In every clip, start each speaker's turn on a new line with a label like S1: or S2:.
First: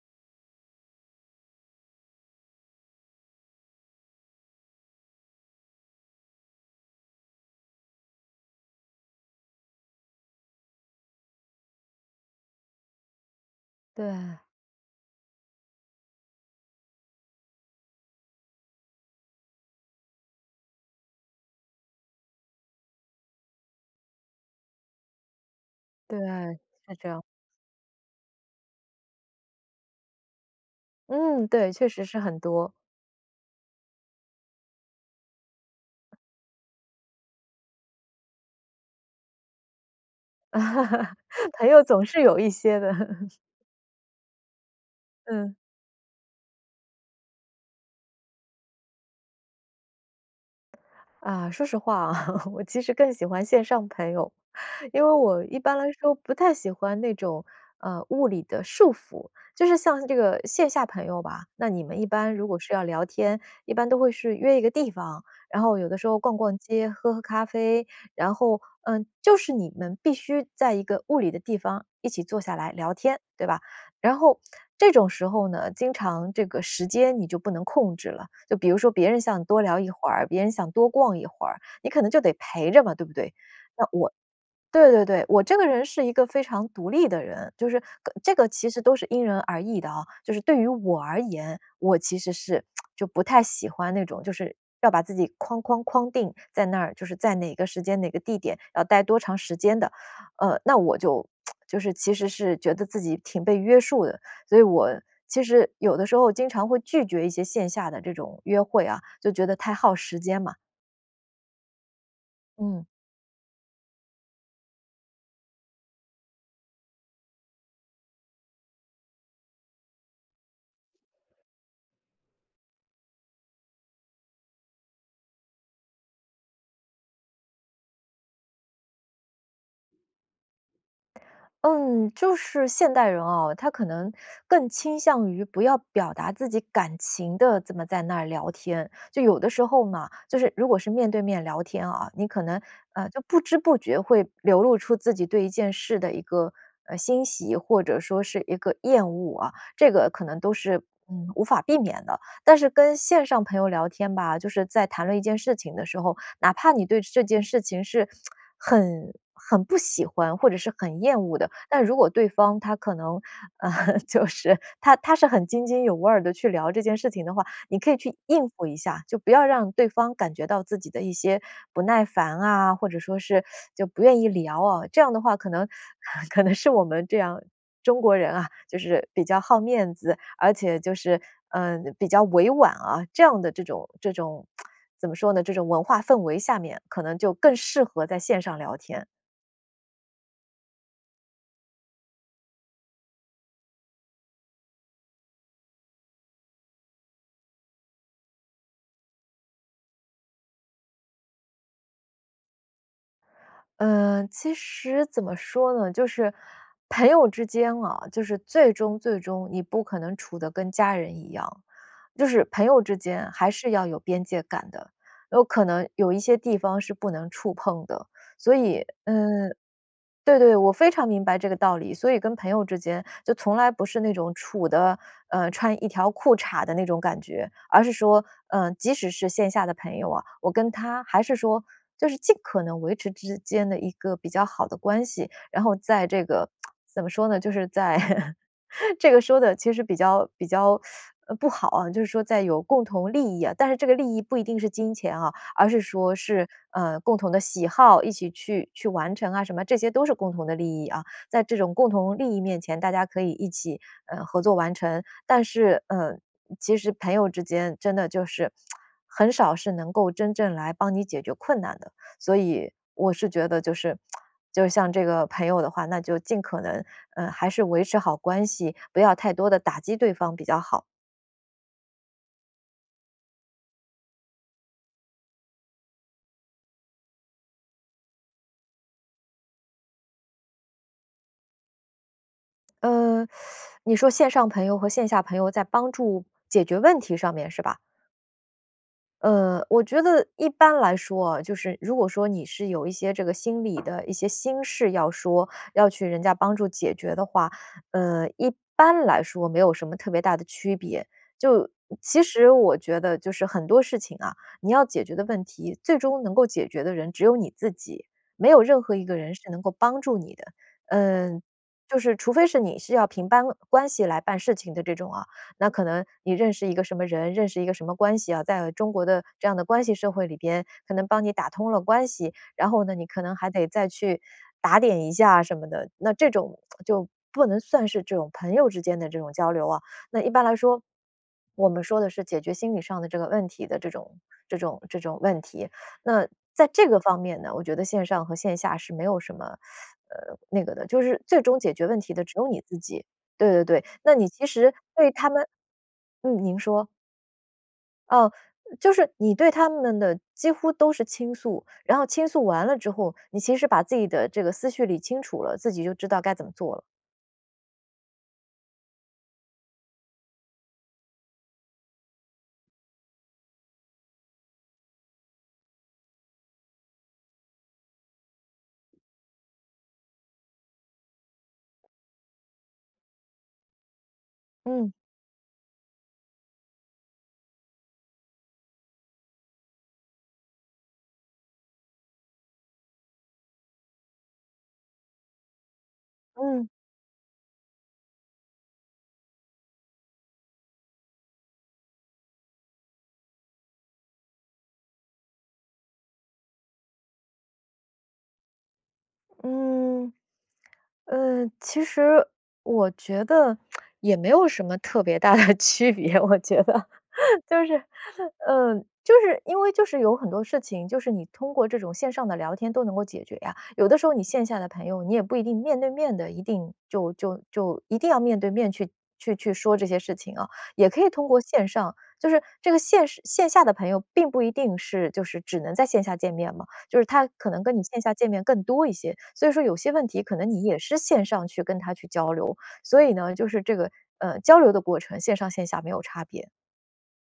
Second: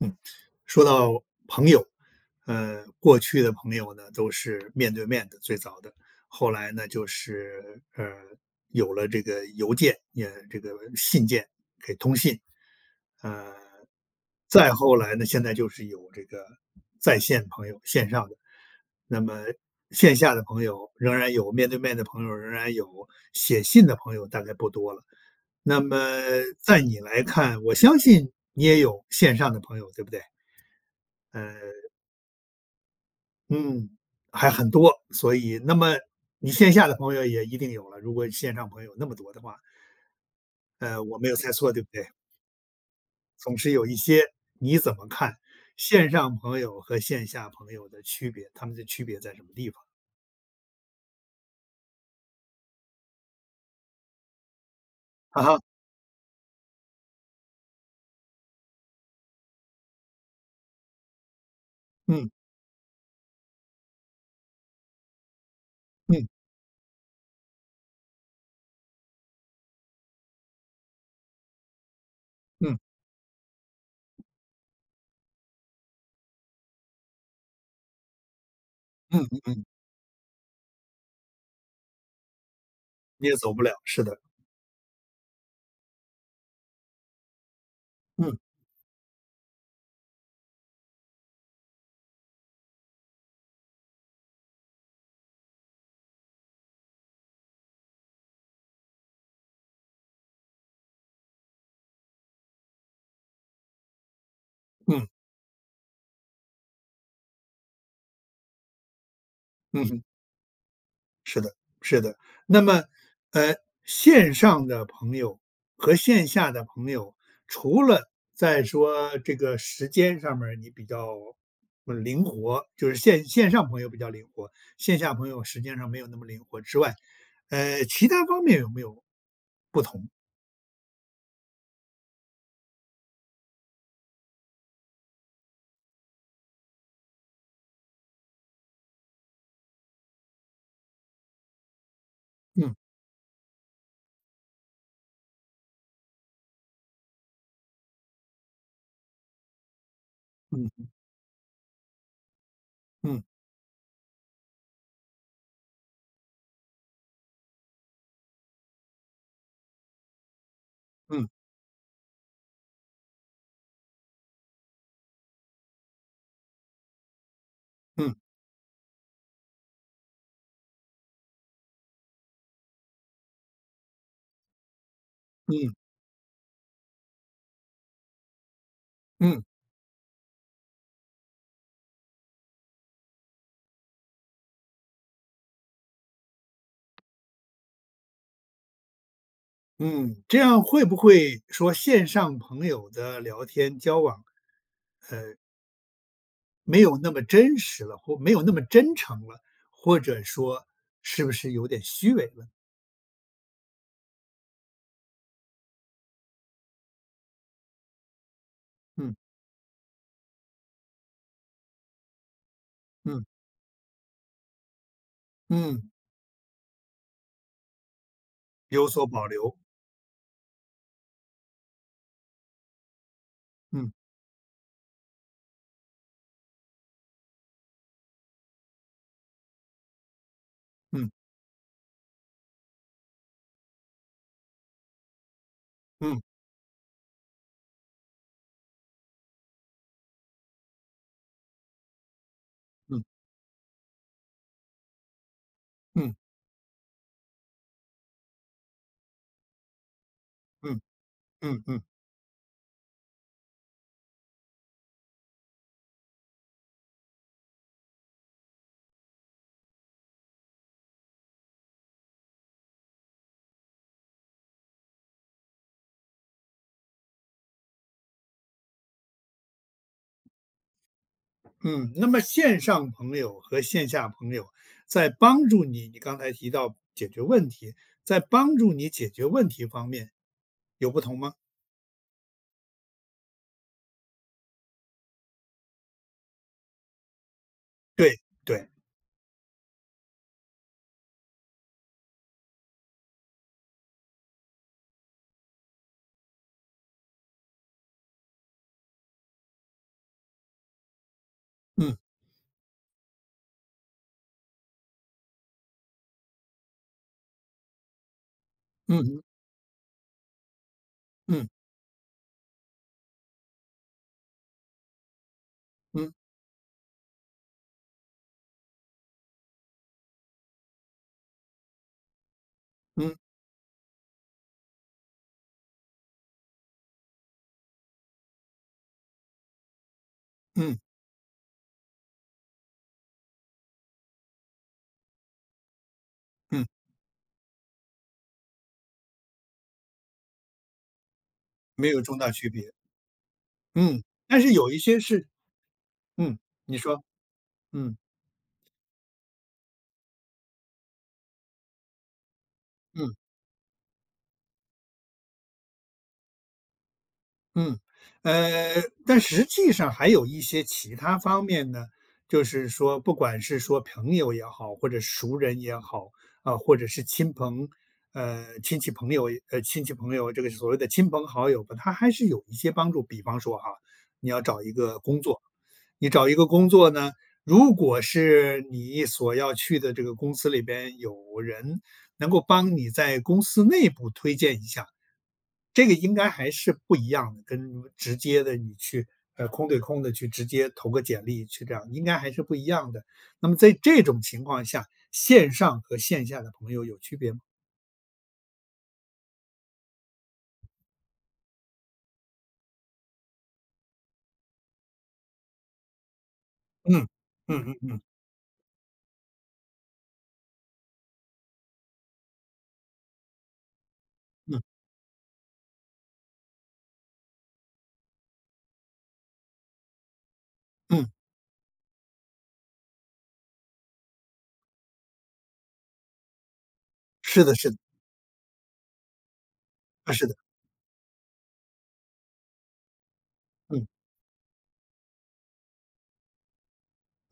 S1: 嗯，说到，朋友，呃，过去的朋友呢，都是面对面的最早的。后来呢就是，呃，有了这个邮件，也这个信件，给通信。呃，
S2: 对。
S1: 再后来呢，现在就是有这个，在线朋友，线上的。那么，线下的朋友仍然有面对面的朋友，仍然有，写信的朋友大概不多了。那
S2: 对，
S1: 么在
S2: 是
S1: 你
S2: 这样。
S1: 来看，我相信你也有线上的朋友，对不对？
S2: 嗯，
S1: 呃
S2: 对，确实是很多。
S1: 嗯，还很多。所以，那么你线下的朋友也一定有了，如果线上朋友那么多的话呃，我没有猜
S2: 朋
S1: 错对
S2: 友
S1: 不
S2: 总
S1: 对？
S2: 是有一些的。
S1: 总是有一些，你怎么看
S2: 嗯。
S1: 线上朋友和线下朋友的区别，他们的区别在什么地方？
S2: 啊，说实话啊，我其实更喜欢线上朋友。因为我
S1: 嗯
S2: 一
S1: 哼。
S2: 般来说，不太喜欢那种，呃，物理的束缚，就是像这个线下朋友吧，那你们一
S1: 嗯。
S2: 般如果是要聊天一般都会是约一个地方，然后有的时候
S1: 嗯。
S2: 逛逛街、喝喝咖啡，然后，呃，就是你们必须在一个物理的地方一起坐下来
S1: 嗯。
S2: 聊天，对吧？然后，这种时候呢，经常这个时间你就不能控制了。就比如说别人
S1: 嗯嗯
S2: 想多
S1: 嗯。
S2: 聊一会儿，别人想多逛一会儿，你可能就得陪着嘛，对不
S1: 你
S2: 对？
S1: 也走不了，
S2: 那
S1: 是
S2: 我
S1: 的。
S2: 对对对，我这个人是一个非常独立的人，就是个这
S1: 嗯。
S2: 个其实都是因人而异的啊。就是对于我而言，我其实是 就不太喜欢那种，就是要把自己框框框定在那儿，就是在哪个时间哪个地点要待多长时间的。呃，那我就 就是其实是觉得自己挺被约束的，所以我，
S1: 嗯。
S2: 其实有的时候经常会拒绝一些线下的这种约会啊，就觉得太
S1: 嗯
S2: 耗
S1: 哼。
S2: 时间嘛。
S1: 是的是的，那么，
S2: 嗯。
S1: 呃，线上的朋友和线下的朋友除了在说这个时间上面儿你比较，嗯，灵活，就是线线上朋友比较灵活，线下朋友时间上没有那么灵活之外，呃，其它方面有没有不同？
S2: 嗯，就是现代人啊，他可能更倾向于不要表达自己感情的，这么在那儿聊天。就有的时候嘛就是如果是面对面聊天啊，你可能
S1: 嗯。
S2: 呃，就不知不觉会流露出自己对一件事的一个，呃，欣喜，或者说是一个厌恶啊，这个可能都
S1: 嗯
S2: 是，
S1: 哼。
S2: 嗯，无法避免的。但是跟
S1: 嗯。
S2: 线上朋友聊天吧，就是在谈论一件事情的时候，哪怕你对这件事情是 很很不喜欢，或者是很厌
S1: 嗯。
S2: 恶的，但如果对方他可能 就是他他是很津津有味儿地去聊这件事情的话，你可以
S1: 嗯。
S2: 去应付一下。就不要让对方感觉到自己的一些不耐烦啊，或者说是 就不愿意聊啊。这样的话可能
S1: 嗯。
S2: 可能是我们这样中国人啊，就是比较
S1: 嗯。
S2: 好面子，而且就是，嗯，比较委婉啊，这样的这种这种 怎么说呢，这种文化氛围下面，可能就更适合在线上聊天。
S1: 嗯，这样会不会，说线上朋友的聊天交往，呃没有那么真实了，或没有那么真诚了，或者说是不是有点虚伪呢？
S2: 呃，其实，怎么说呢？就是，朋友之间啊，就是最终
S1: 嗯。
S2: 最终你不可能处得跟家人一样。就是朋友之
S1: 嗯。
S2: 间还是要有边界感的，有可
S1: 嗯。
S2: 能有一些地方是不能触碰的。所以，
S1: 有所保
S2: 呃
S1: 留。
S2: 对对，我非常明白这个道理。所以跟朋友之间就从来不
S1: 嗯。
S2: 是那种处得，呃，穿一条裤衩儿的那种感觉，而是说，呃，即使是线下的朋友啊，我跟他
S1: 嗯。
S2: 还是说，就是尽可能维持之间的一个比较好的关系。然后在
S1: 嗯。
S2: 这个 怎么说呢？就是在 这个说得其实比较比较 不好啊，就是说在有共
S1: 嗯。
S2: 同利益啊，但是这个利益不一定是金钱啊，而是说
S1: 嗯。
S2: 是，呃，共同的喜好，一起去去完成啊什么这些都是共同的
S1: 嗯，
S2: 利益啊。在这
S1: 嗯
S2: 种
S1: 嗯。
S2: 共同利益面前，大家可以一起，呃，合作完成。但是，嗯，其实朋友之间真的就是 很少是能够真正来帮你解决困难的。所以，我是觉得就是，就像这个朋友的话，那就尽可能，呃，还是维持好关系，不要太多地打击对方比较好。
S1: 嗯，那么线上朋友和线下朋友在帮助你你刚才提到解决问题，在帮助你解决问题方面有不同吗？
S2: 嗯，你说线上朋友和线下朋友在帮助解决问题上面是吧？
S1: 对，对。
S2: 呃，我觉得一般来说哦，就是如果说你是有一些这个心理的一些心事要说，要去人家帮助解决的话，呃，一般来说没有什么特别大的区别。就
S1: 嗯。
S2: 其实我觉得就是很多事情啊，你要解决的问题，最终能够解决的人只有你自己，没有任何
S1: 嗯
S2: 一个
S1: 哼。
S2: 人是能够帮助你的。呃，
S1: 嗯。
S2: 就是除非是你是要凭班关系来办事情的这种啊，那可能
S1: 嗯。
S2: 你认识一个什么人，认识一个什么关系啊，在中国的这样的关系社会里边可能帮你打通了关系，然后呢，你
S1: 嗯。
S2: 可能还得再去打点一下啊什么的，那这种 就不能算是这种朋友之间的这种交流啊。那一般来
S1: 嗯。
S2: 说，我们说的是解决心理上的这个问题的这种这种这种问题，那
S1: 嗯。
S2: 在这个方面呢，我觉得线上和线下是没有什么，呃，那个的，就是最终解决
S1: 没
S2: 问
S1: 有
S2: 题
S1: 重
S2: 的
S1: 大
S2: 只有
S1: 区
S2: 你
S1: 别。
S2: 自己。对对对，
S1: 嗯，
S2: 那你
S1: 但
S2: 其
S1: 是
S2: 实
S1: 有一些
S2: 对他
S1: 是
S2: 们
S1: 嗯，
S2: 嗯，您
S1: 你
S2: 说。
S1: 说，嗯。
S2: 哦。就是你对他们的几乎都是倾诉。然后倾诉完了之
S1: 嗯。
S2: 后，你其实把自己的这个思绪理清楚了，自己就知道该怎么做了。
S1: 嗯，呃，但实际上还有一些其它方面呢，就是说不管是说朋友也好，或者是熟人也好，啊，或者是亲朋呃，亲戚朋友也呃，亲戚朋友，这个所谓的亲朋好友吧，他还是有一些帮助，比方说哈，你要找一
S2: 嗯。
S1: 个工作。你找一个工作呢，如果是你所要去的这个公司里边有人能够帮你在公司内部推荐一下。这个应该还
S2: 嗯。
S1: 是不一样的，跟直接地你去，呃，空对空地去直接投个简历去这样，应该还是不一样的。那么在这种情况下，线上和线下的朋友有区别吗？
S2: 嗯。呃，其实我觉得 也没有什么特别大的区别，我觉得。
S1: 嗯，嗯
S2: 就是
S1: 嗯嗯。
S2: 呃，就是因为就是有很多事情，就是你通过这种线上的聊天都能够解决呀，有的时候你线下
S1: 嗯。
S2: 的朋友，你也不一定面对面地一定就就就一定要面对面去去去去说这些事情啊，也可以
S1: 嗯。
S2: 通过线上。就是这个线上线下的朋友并不一定是就是只能在线下见面嘛，就是他
S1: 是
S2: 可
S1: 的
S2: 能
S1: 是
S2: 跟
S1: 的。
S2: 你线下见面更多一些，所以说有些问
S1: 啊，
S2: 题
S1: 是的。
S2: 可能你也是线上去跟他去交流。所以呢，就是这
S1: 嗯。
S2: 个，呃，交流的过程，线上线下没有差别。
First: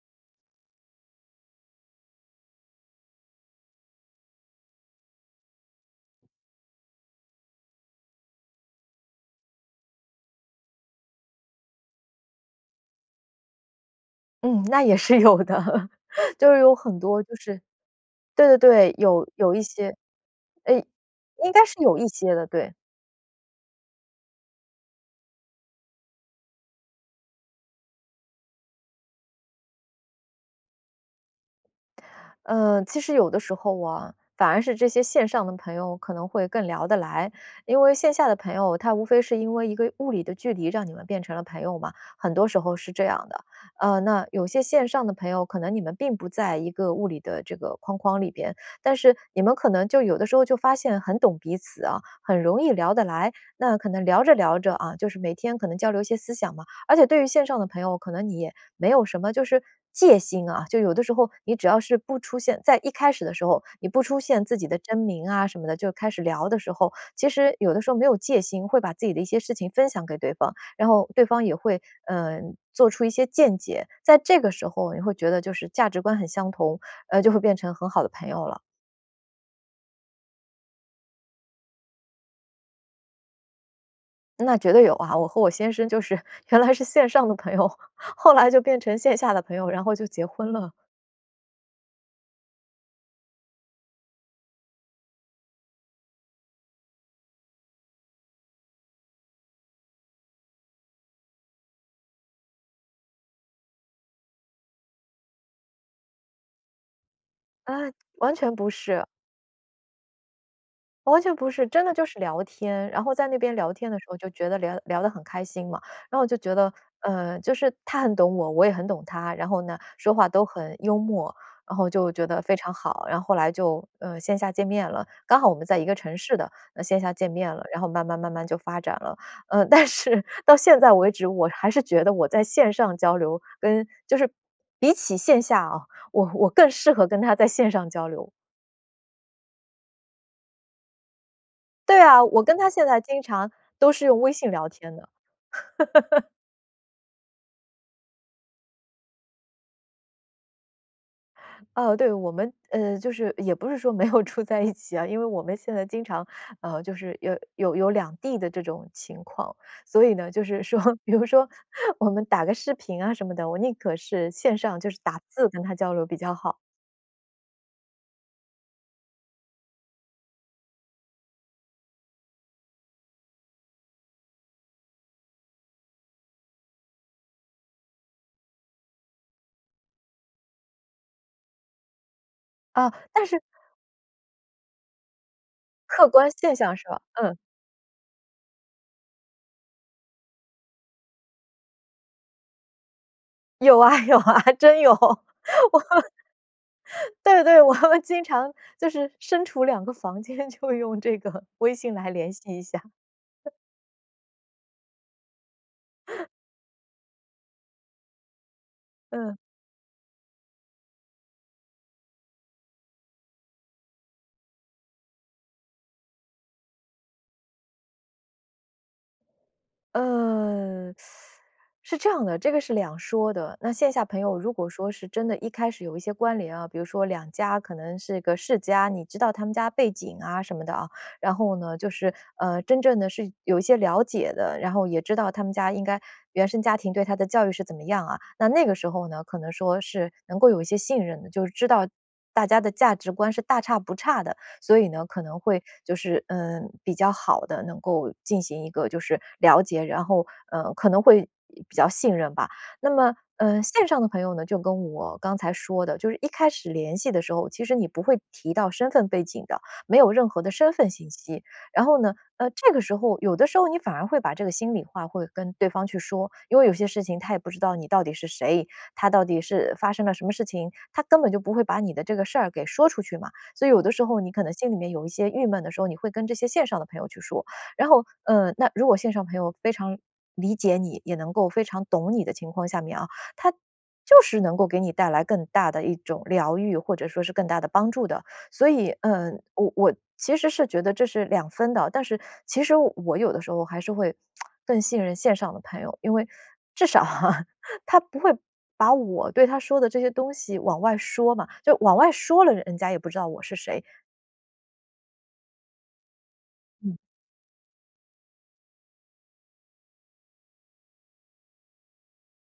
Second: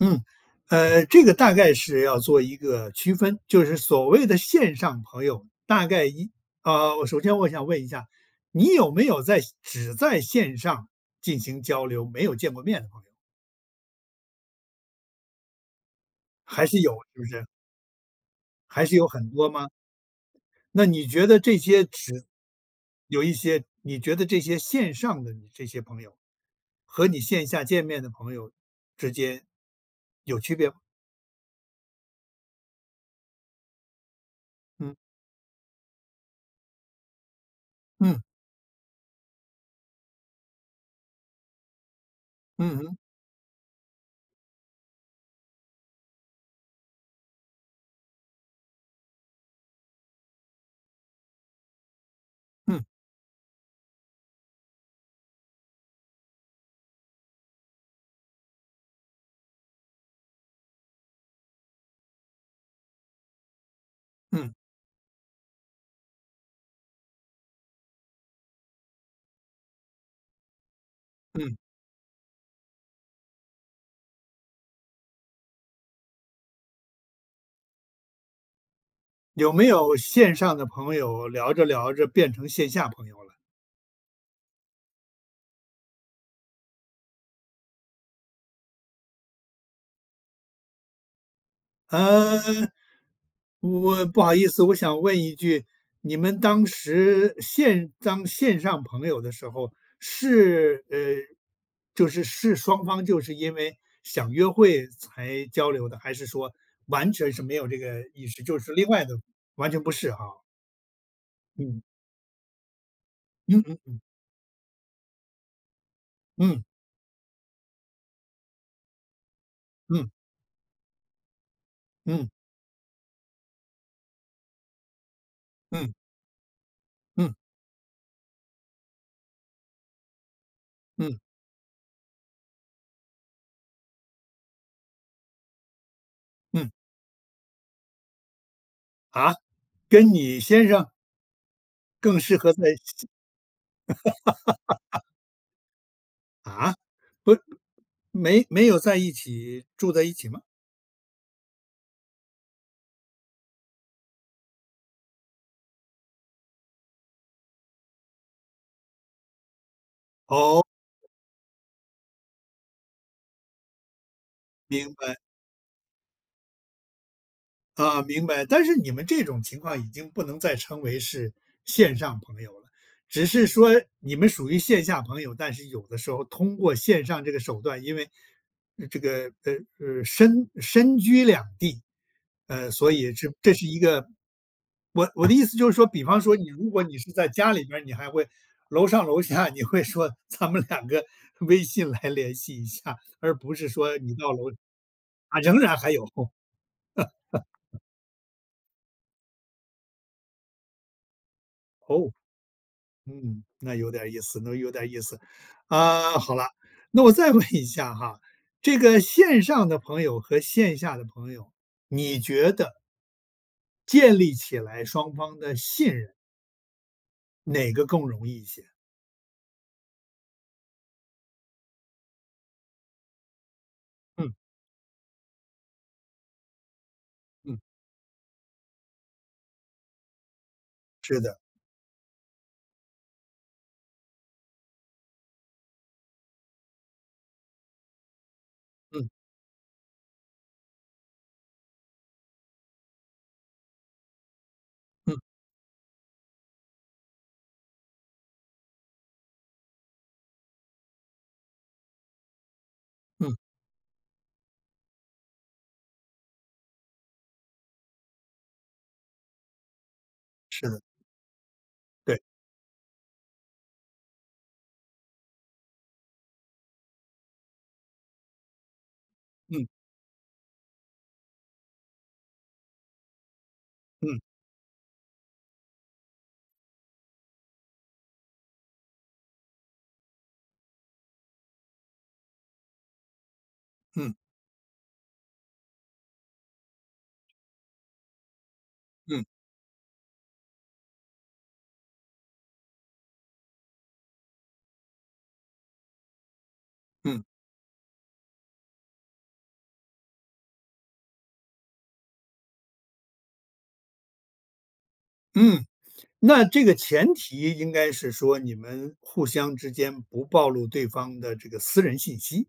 S1: 嗯。呃，这个大概是要做一个区分，就是所谓的线上朋友大概一啊，我首先我想问一下，你有没有在只在线上进行交流，没有见过面的朋友？
S2: 嗯，那也是有的。就是
S1: 还
S2: 有
S1: 是有，
S2: 很
S1: 是
S2: 多
S1: 不
S2: 就
S1: 是？
S2: 是对对
S1: 还
S2: 对，
S1: 是有
S2: 有
S1: 很多
S2: 有一
S1: 吗？
S2: 些哎，
S1: 那你觉得
S2: 应
S1: 这
S2: 该是
S1: 些
S2: 有一
S1: 指
S2: 些的，对。
S1: 有一些，你觉得这些线上的你这些朋友，和你线下见面的朋友之间，有区别吗？
S2: 嗯，其实有的时候啊，反而是这
S1: 嗯。
S2: 些线上的朋友可能会更聊得来。因为线
S1: 嗯。
S2: 下的朋友，他无非是因为一个物理的距离让你们变成了朋友嘛，很多时候
S1: 嗯
S2: 是
S1: 哼。
S2: 这样的。呃，那有些线上的朋友，可能你们并不在一个物理的这个框框里边，但是你们可能就有的时候就发现很懂彼此啊，很容易
S1: 嗯。
S2: 聊得来，那可能聊着聊着，啊，就是每天可能交流一些思想嘛。而且对于线上的朋友，可能你也没有什么就是戒心啊，就有的时候，你只要是不出现在一开始的时候，你不出现
S1: 嗯。
S2: 自己的真名啊什么的，就开始聊的时候，其实有的时候没有戒心，会把自己的一些事情分享给对方，然后对方也
S1: 嗯。
S2: 会，呃，做出一些见解，在这个时候你会觉得就是价值观很相同，呃，就会变成很好的朋友了。
S1: 有没有线上的朋友聊着聊着变成线下朋友了？
S2: 那绝对有啊，我和我先生就是原来是线上的朋友，后来就变成线下的朋友，然后就结婚了。
S1: 呃，我不好意思，我想问一句，你们当时线当线上朋友的时候，是，呃，就是，是双方就是因为想约会才交流的，还是说完全是没有
S2: 啊，
S1: 这个意
S2: 完
S1: 识，
S2: 全
S1: 就
S2: 不
S1: 是另
S2: 是。
S1: 外的，完全不是哈。
S2: 完全不是，
S1: 嗯。
S2: 真的就是聊天。然后在那边
S1: 嗯
S2: 聊
S1: 嗯
S2: 天的
S1: 嗯。
S2: 时候就觉得聊聊得很开心嘛。然后我就觉
S1: 嗯。
S2: 得，呃，就是他很懂我，我也很懂他，然后呢，
S1: 嗯。
S2: 说话都很幽默。然后就觉
S1: 嗯。
S2: 得非常好，然后后来就，呃，线下见面了。刚好我们在一
S1: 嗯。
S2: 个城市的，呃线下见
S1: 嗯。
S2: 面了。然后慢慢慢慢就发展了。呃，但是到现在为
S1: 嗯。
S2: 止，我还是觉得我在线上交流，跟就是比起线下啊，我我更
S1: 嗯。
S2: 适合跟他在线上交流。
S1: 啊？跟你先生？
S2: 对
S1: 更
S2: 啊，
S1: 适
S2: 我
S1: 合
S2: 跟他
S1: 在
S2: 现在
S1: 是
S2: 经常都是用微信聊天 的。
S1: 啊？不，没没有在一起，住在一起吗？
S2: 啊，对，我们，呃，就是也不是说没有住在一起啊，因为我们现在经常，呃，就是有有有两地的这种情况。所以呢，就是
S1: 哦。
S2: 说比如说 我们打个视频啊什么的，我宁可是线上就
S1: 明
S2: 是
S1: 白。
S2: 打字跟他交流比较好。
S1: 啊，明白。但是你们这种情况已经不能再称为是线上朋友了。只是说你们属于线下朋友，但是有的时候通过线上这个手段，因为这个，呃，呃，身身居两地。呃，所
S2: 啊，
S1: 以
S2: 但
S1: 这
S2: 是
S1: 这是一个我我的意思就是说，比
S2: 客
S1: 方
S2: 观
S1: 说你
S2: 现
S1: 如
S2: 象
S1: 果
S2: 是
S1: 你
S2: 吧？
S1: 是在
S2: 嗯。
S1: 家里边，你还会楼上楼下你会说：“咱们两个微信来联系一下。”而不是
S2: 有
S1: 说；
S2: 啊，
S1: “你
S2: 有
S1: 到
S2: 啊，
S1: 楼”
S2: 真有，我
S1: 啊，仍然还有。
S2: 对对，我 们经常就是身处2个房间，就用这个微信来
S1: 哦，
S2: 联系一下。
S1: 嗯，那有点意思那有点意思。啊，好了，那我再问一下哈，这个
S2: 嗯。
S1: 线上的朋友和线下的朋友，你觉得建立起来双方的信任。哪个更容易一些？
S2: 呃，是这样的，这个是两说的。那线下朋
S1: 嗯。
S2: 友如果说是真的一开始有一些关联啊，比如说两家
S1: 嗯。
S2: 可能是个世家，你知道他们家背景啊什么的，啊，
S1: 是
S2: 然
S1: 的。
S2: 后呢就是，呃，真正的是有一些了解的，然后也知道他们家应该原生家庭对他的教育是怎么样啊，那那个时候
S1: 嗯。
S2: 呢，可能说是能够有一些信任的，就是知道大家的价值观是大差不差的。所以呢，
S1: 嗯。
S2: 可能会就是，嗯，比较好的能够进行一个就是了解，然后，呃，可能会比较信任吧。那么，
S1: 嗯。
S2: 呃，线上的朋友呢，就跟我刚才说的，就是一开始联系的时候，其实你不会提到身份背景的，没有任何的
S1: 是
S2: 身
S1: 的。
S2: 份信息。然后呢，
S1: 对。
S2: 呃，这个时候有的时候你反而会把这个心里话会跟对方去说，因为有些事情他也不知道你到底是谁，他到底
S1: 嗯。
S2: 是发生了什么事情，他根本就不会把你的这个事儿给说出去嘛。所以有的时候
S1: 嗯。
S2: 你可能心里面有一些郁闷的时候，你会跟这些线上的朋友去说，然后，嗯，那如果线上朋友非常理解你，也能够非常懂你的情况下面啊，他
S1: 嗯。
S2: 就是能够给你带来更大的一种疗愈，或者说是更大的帮助的。所以，
S1: 嗯。
S2: 呃，我我其实是觉得这是两分的，但是其实我有的时候还是会 更信任线上的朋友，因为 至少
S1: 嗯。
S2: 啊，他不会把我对他说的这些东西往外说嘛，就往外说了，人家也不知道我是谁。
S1: 嗯。那这个
S2: 嗯。
S1: 前提应该是说，你们互相之间不暴露对方的这个私人信息。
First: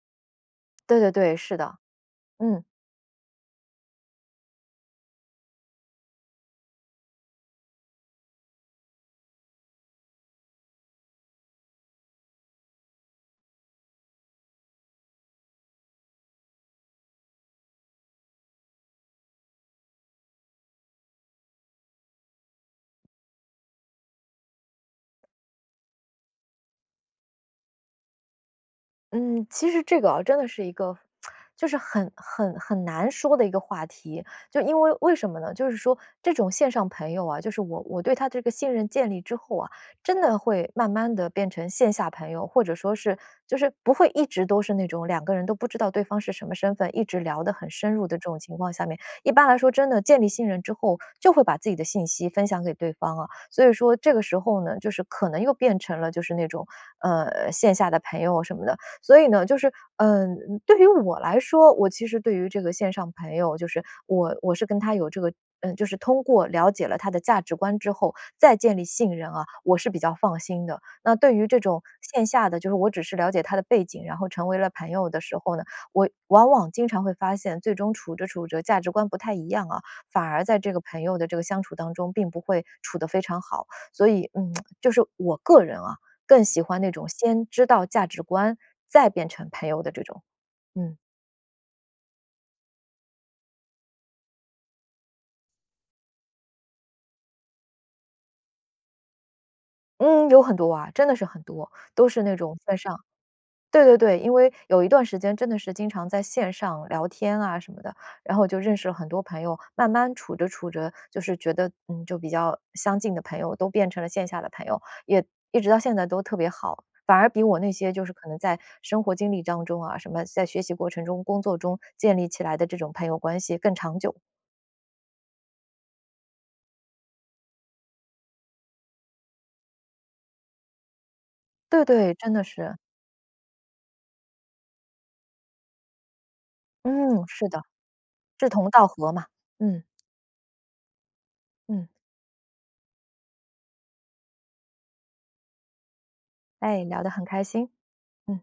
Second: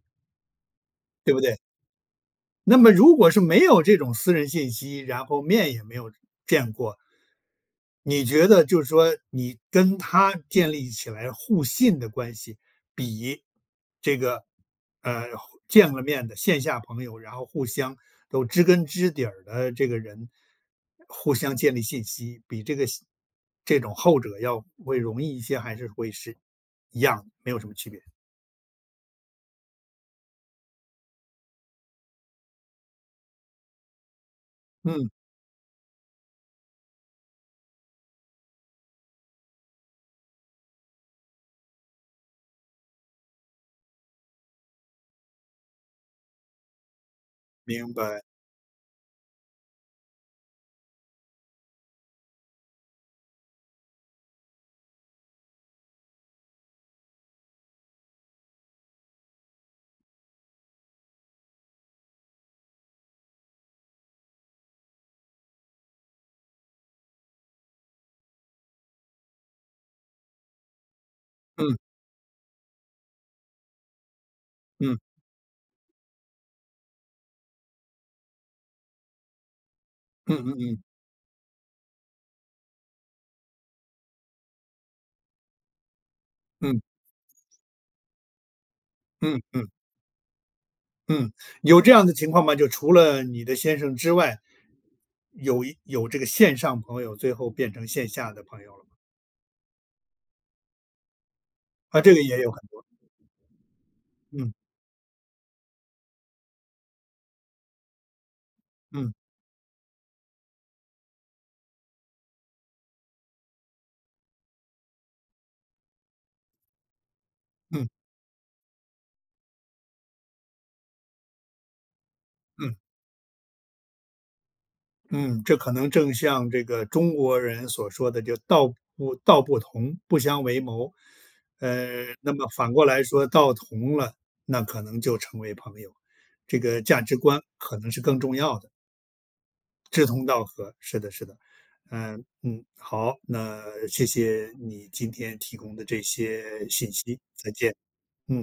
S2: 对对
S1: 对
S2: 对，
S1: 不
S2: 是
S1: 对？
S2: 的，嗯。
S1: 那么如果是没有这种私人信息，然后面也没有见过，你觉得就是说你跟他建立起来互信的关系，比这个，呃，后见了面的线下朋友，然后互相都知根知底儿的这个人，互相建立信息，比这个西这种后者要会容易一些，还是会是一样，没有什么区别？
S2: 嗯，其实这个啊，真的是一个，就是很很很难说的一个话题。就因为
S1: 嗯。
S2: 为什么呢？就是说这种线上朋友啊，就是我我对他这个信任建立之后啊，真的会慢慢地变成线下朋友，或者说是就是不会一直都是那种两个人都不知道对方是什么身份，一直聊得很深
S1: 明
S2: 入的
S1: 白。
S2: 这种情况下面。一般来说真的，建立信任之后，就会把自己的信息分享给对方啊，所以说这个时候呢，就是可能又变成了就是那种，呃，线下的朋友什么的。所以呢，就是，嗯，嗯，对于我来说，我其实对于这个线上朋友，就是我我是跟他有这个嗯，就是通过了解了他的价值观之后，再建立信任啊，我是比较放心的。那对于这
S1: 嗯。
S2: 种线下的，就是我只是了解他的背景，然后成为了朋
S1: 嗯。
S2: 友的时候呢，我往往经常会发现，最终处着处着价值观不太一样啊。反
S1: 嗯
S2: 而
S1: 嗯
S2: 在这个
S1: 嗯。
S2: 朋友的这个相处当中并不会处得非常好，所以，嗯，就是我个人啊，更喜欢
S1: 嗯。
S2: 那种先知道价值观再变
S1: 嗯，
S2: 成
S1: 嗯。
S2: 朋友的这种。嗯。
S1: 嗯，有这样的情况吗？就除了你的先生之外，有一有这个线上朋友，最后变成线下的朋友了吗？
S2: 嗯，有很多啊，真的是很多，
S1: 啊，
S2: 都
S1: 这
S2: 是
S1: 个
S2: 那
S1: 也有
S2: 种
S1: 很
S2: 线
S1: 多。
S2: 上。对对对，因
S1: 嗯。
S2: 为有一段时间真的是经常在线上聊天啊什么的，然后就认识了很
S1: 嗯。
S2: 多朋友，慢慢处着处着，就是觉得，嗯，就比较相近的朋友都变成了线下的朋友，也一直到现在都特别好。反而比我那
S1: 嗯。
S2: 些就是可能在生活经历当中啊，什么在学习过程中、工作中建立起来的
S1: 嗯。
S2: 这种朋友关系更长久。
S1: 嗯，这可能正像这个中国人所说的就“道不”“道不同，不相为谋”。
S2: 对
S1: 呃，
S2: 对，真
S1: 那
S2: 的
S1: 么反
S2: 是。
S1: 过来说道同了，那可能就成为朋友，这个价值
S2: 嗯，
S1: 观
S2: 是的，
S1: 可能是更重
S2: 志
S1: 要的。
S2: 同道合嘛，嗯。
S1: 志同道合，是的是的。
S2: 嗯。
S1: 嗯，嗯，好，那谢谢你天提供的这些
S2: 哎，
S1: 信
S2: 聊得
S1: 息，
S2: 很开
S1: 再
S2: 心，
S1: 见，嗯。
S2: 嗯。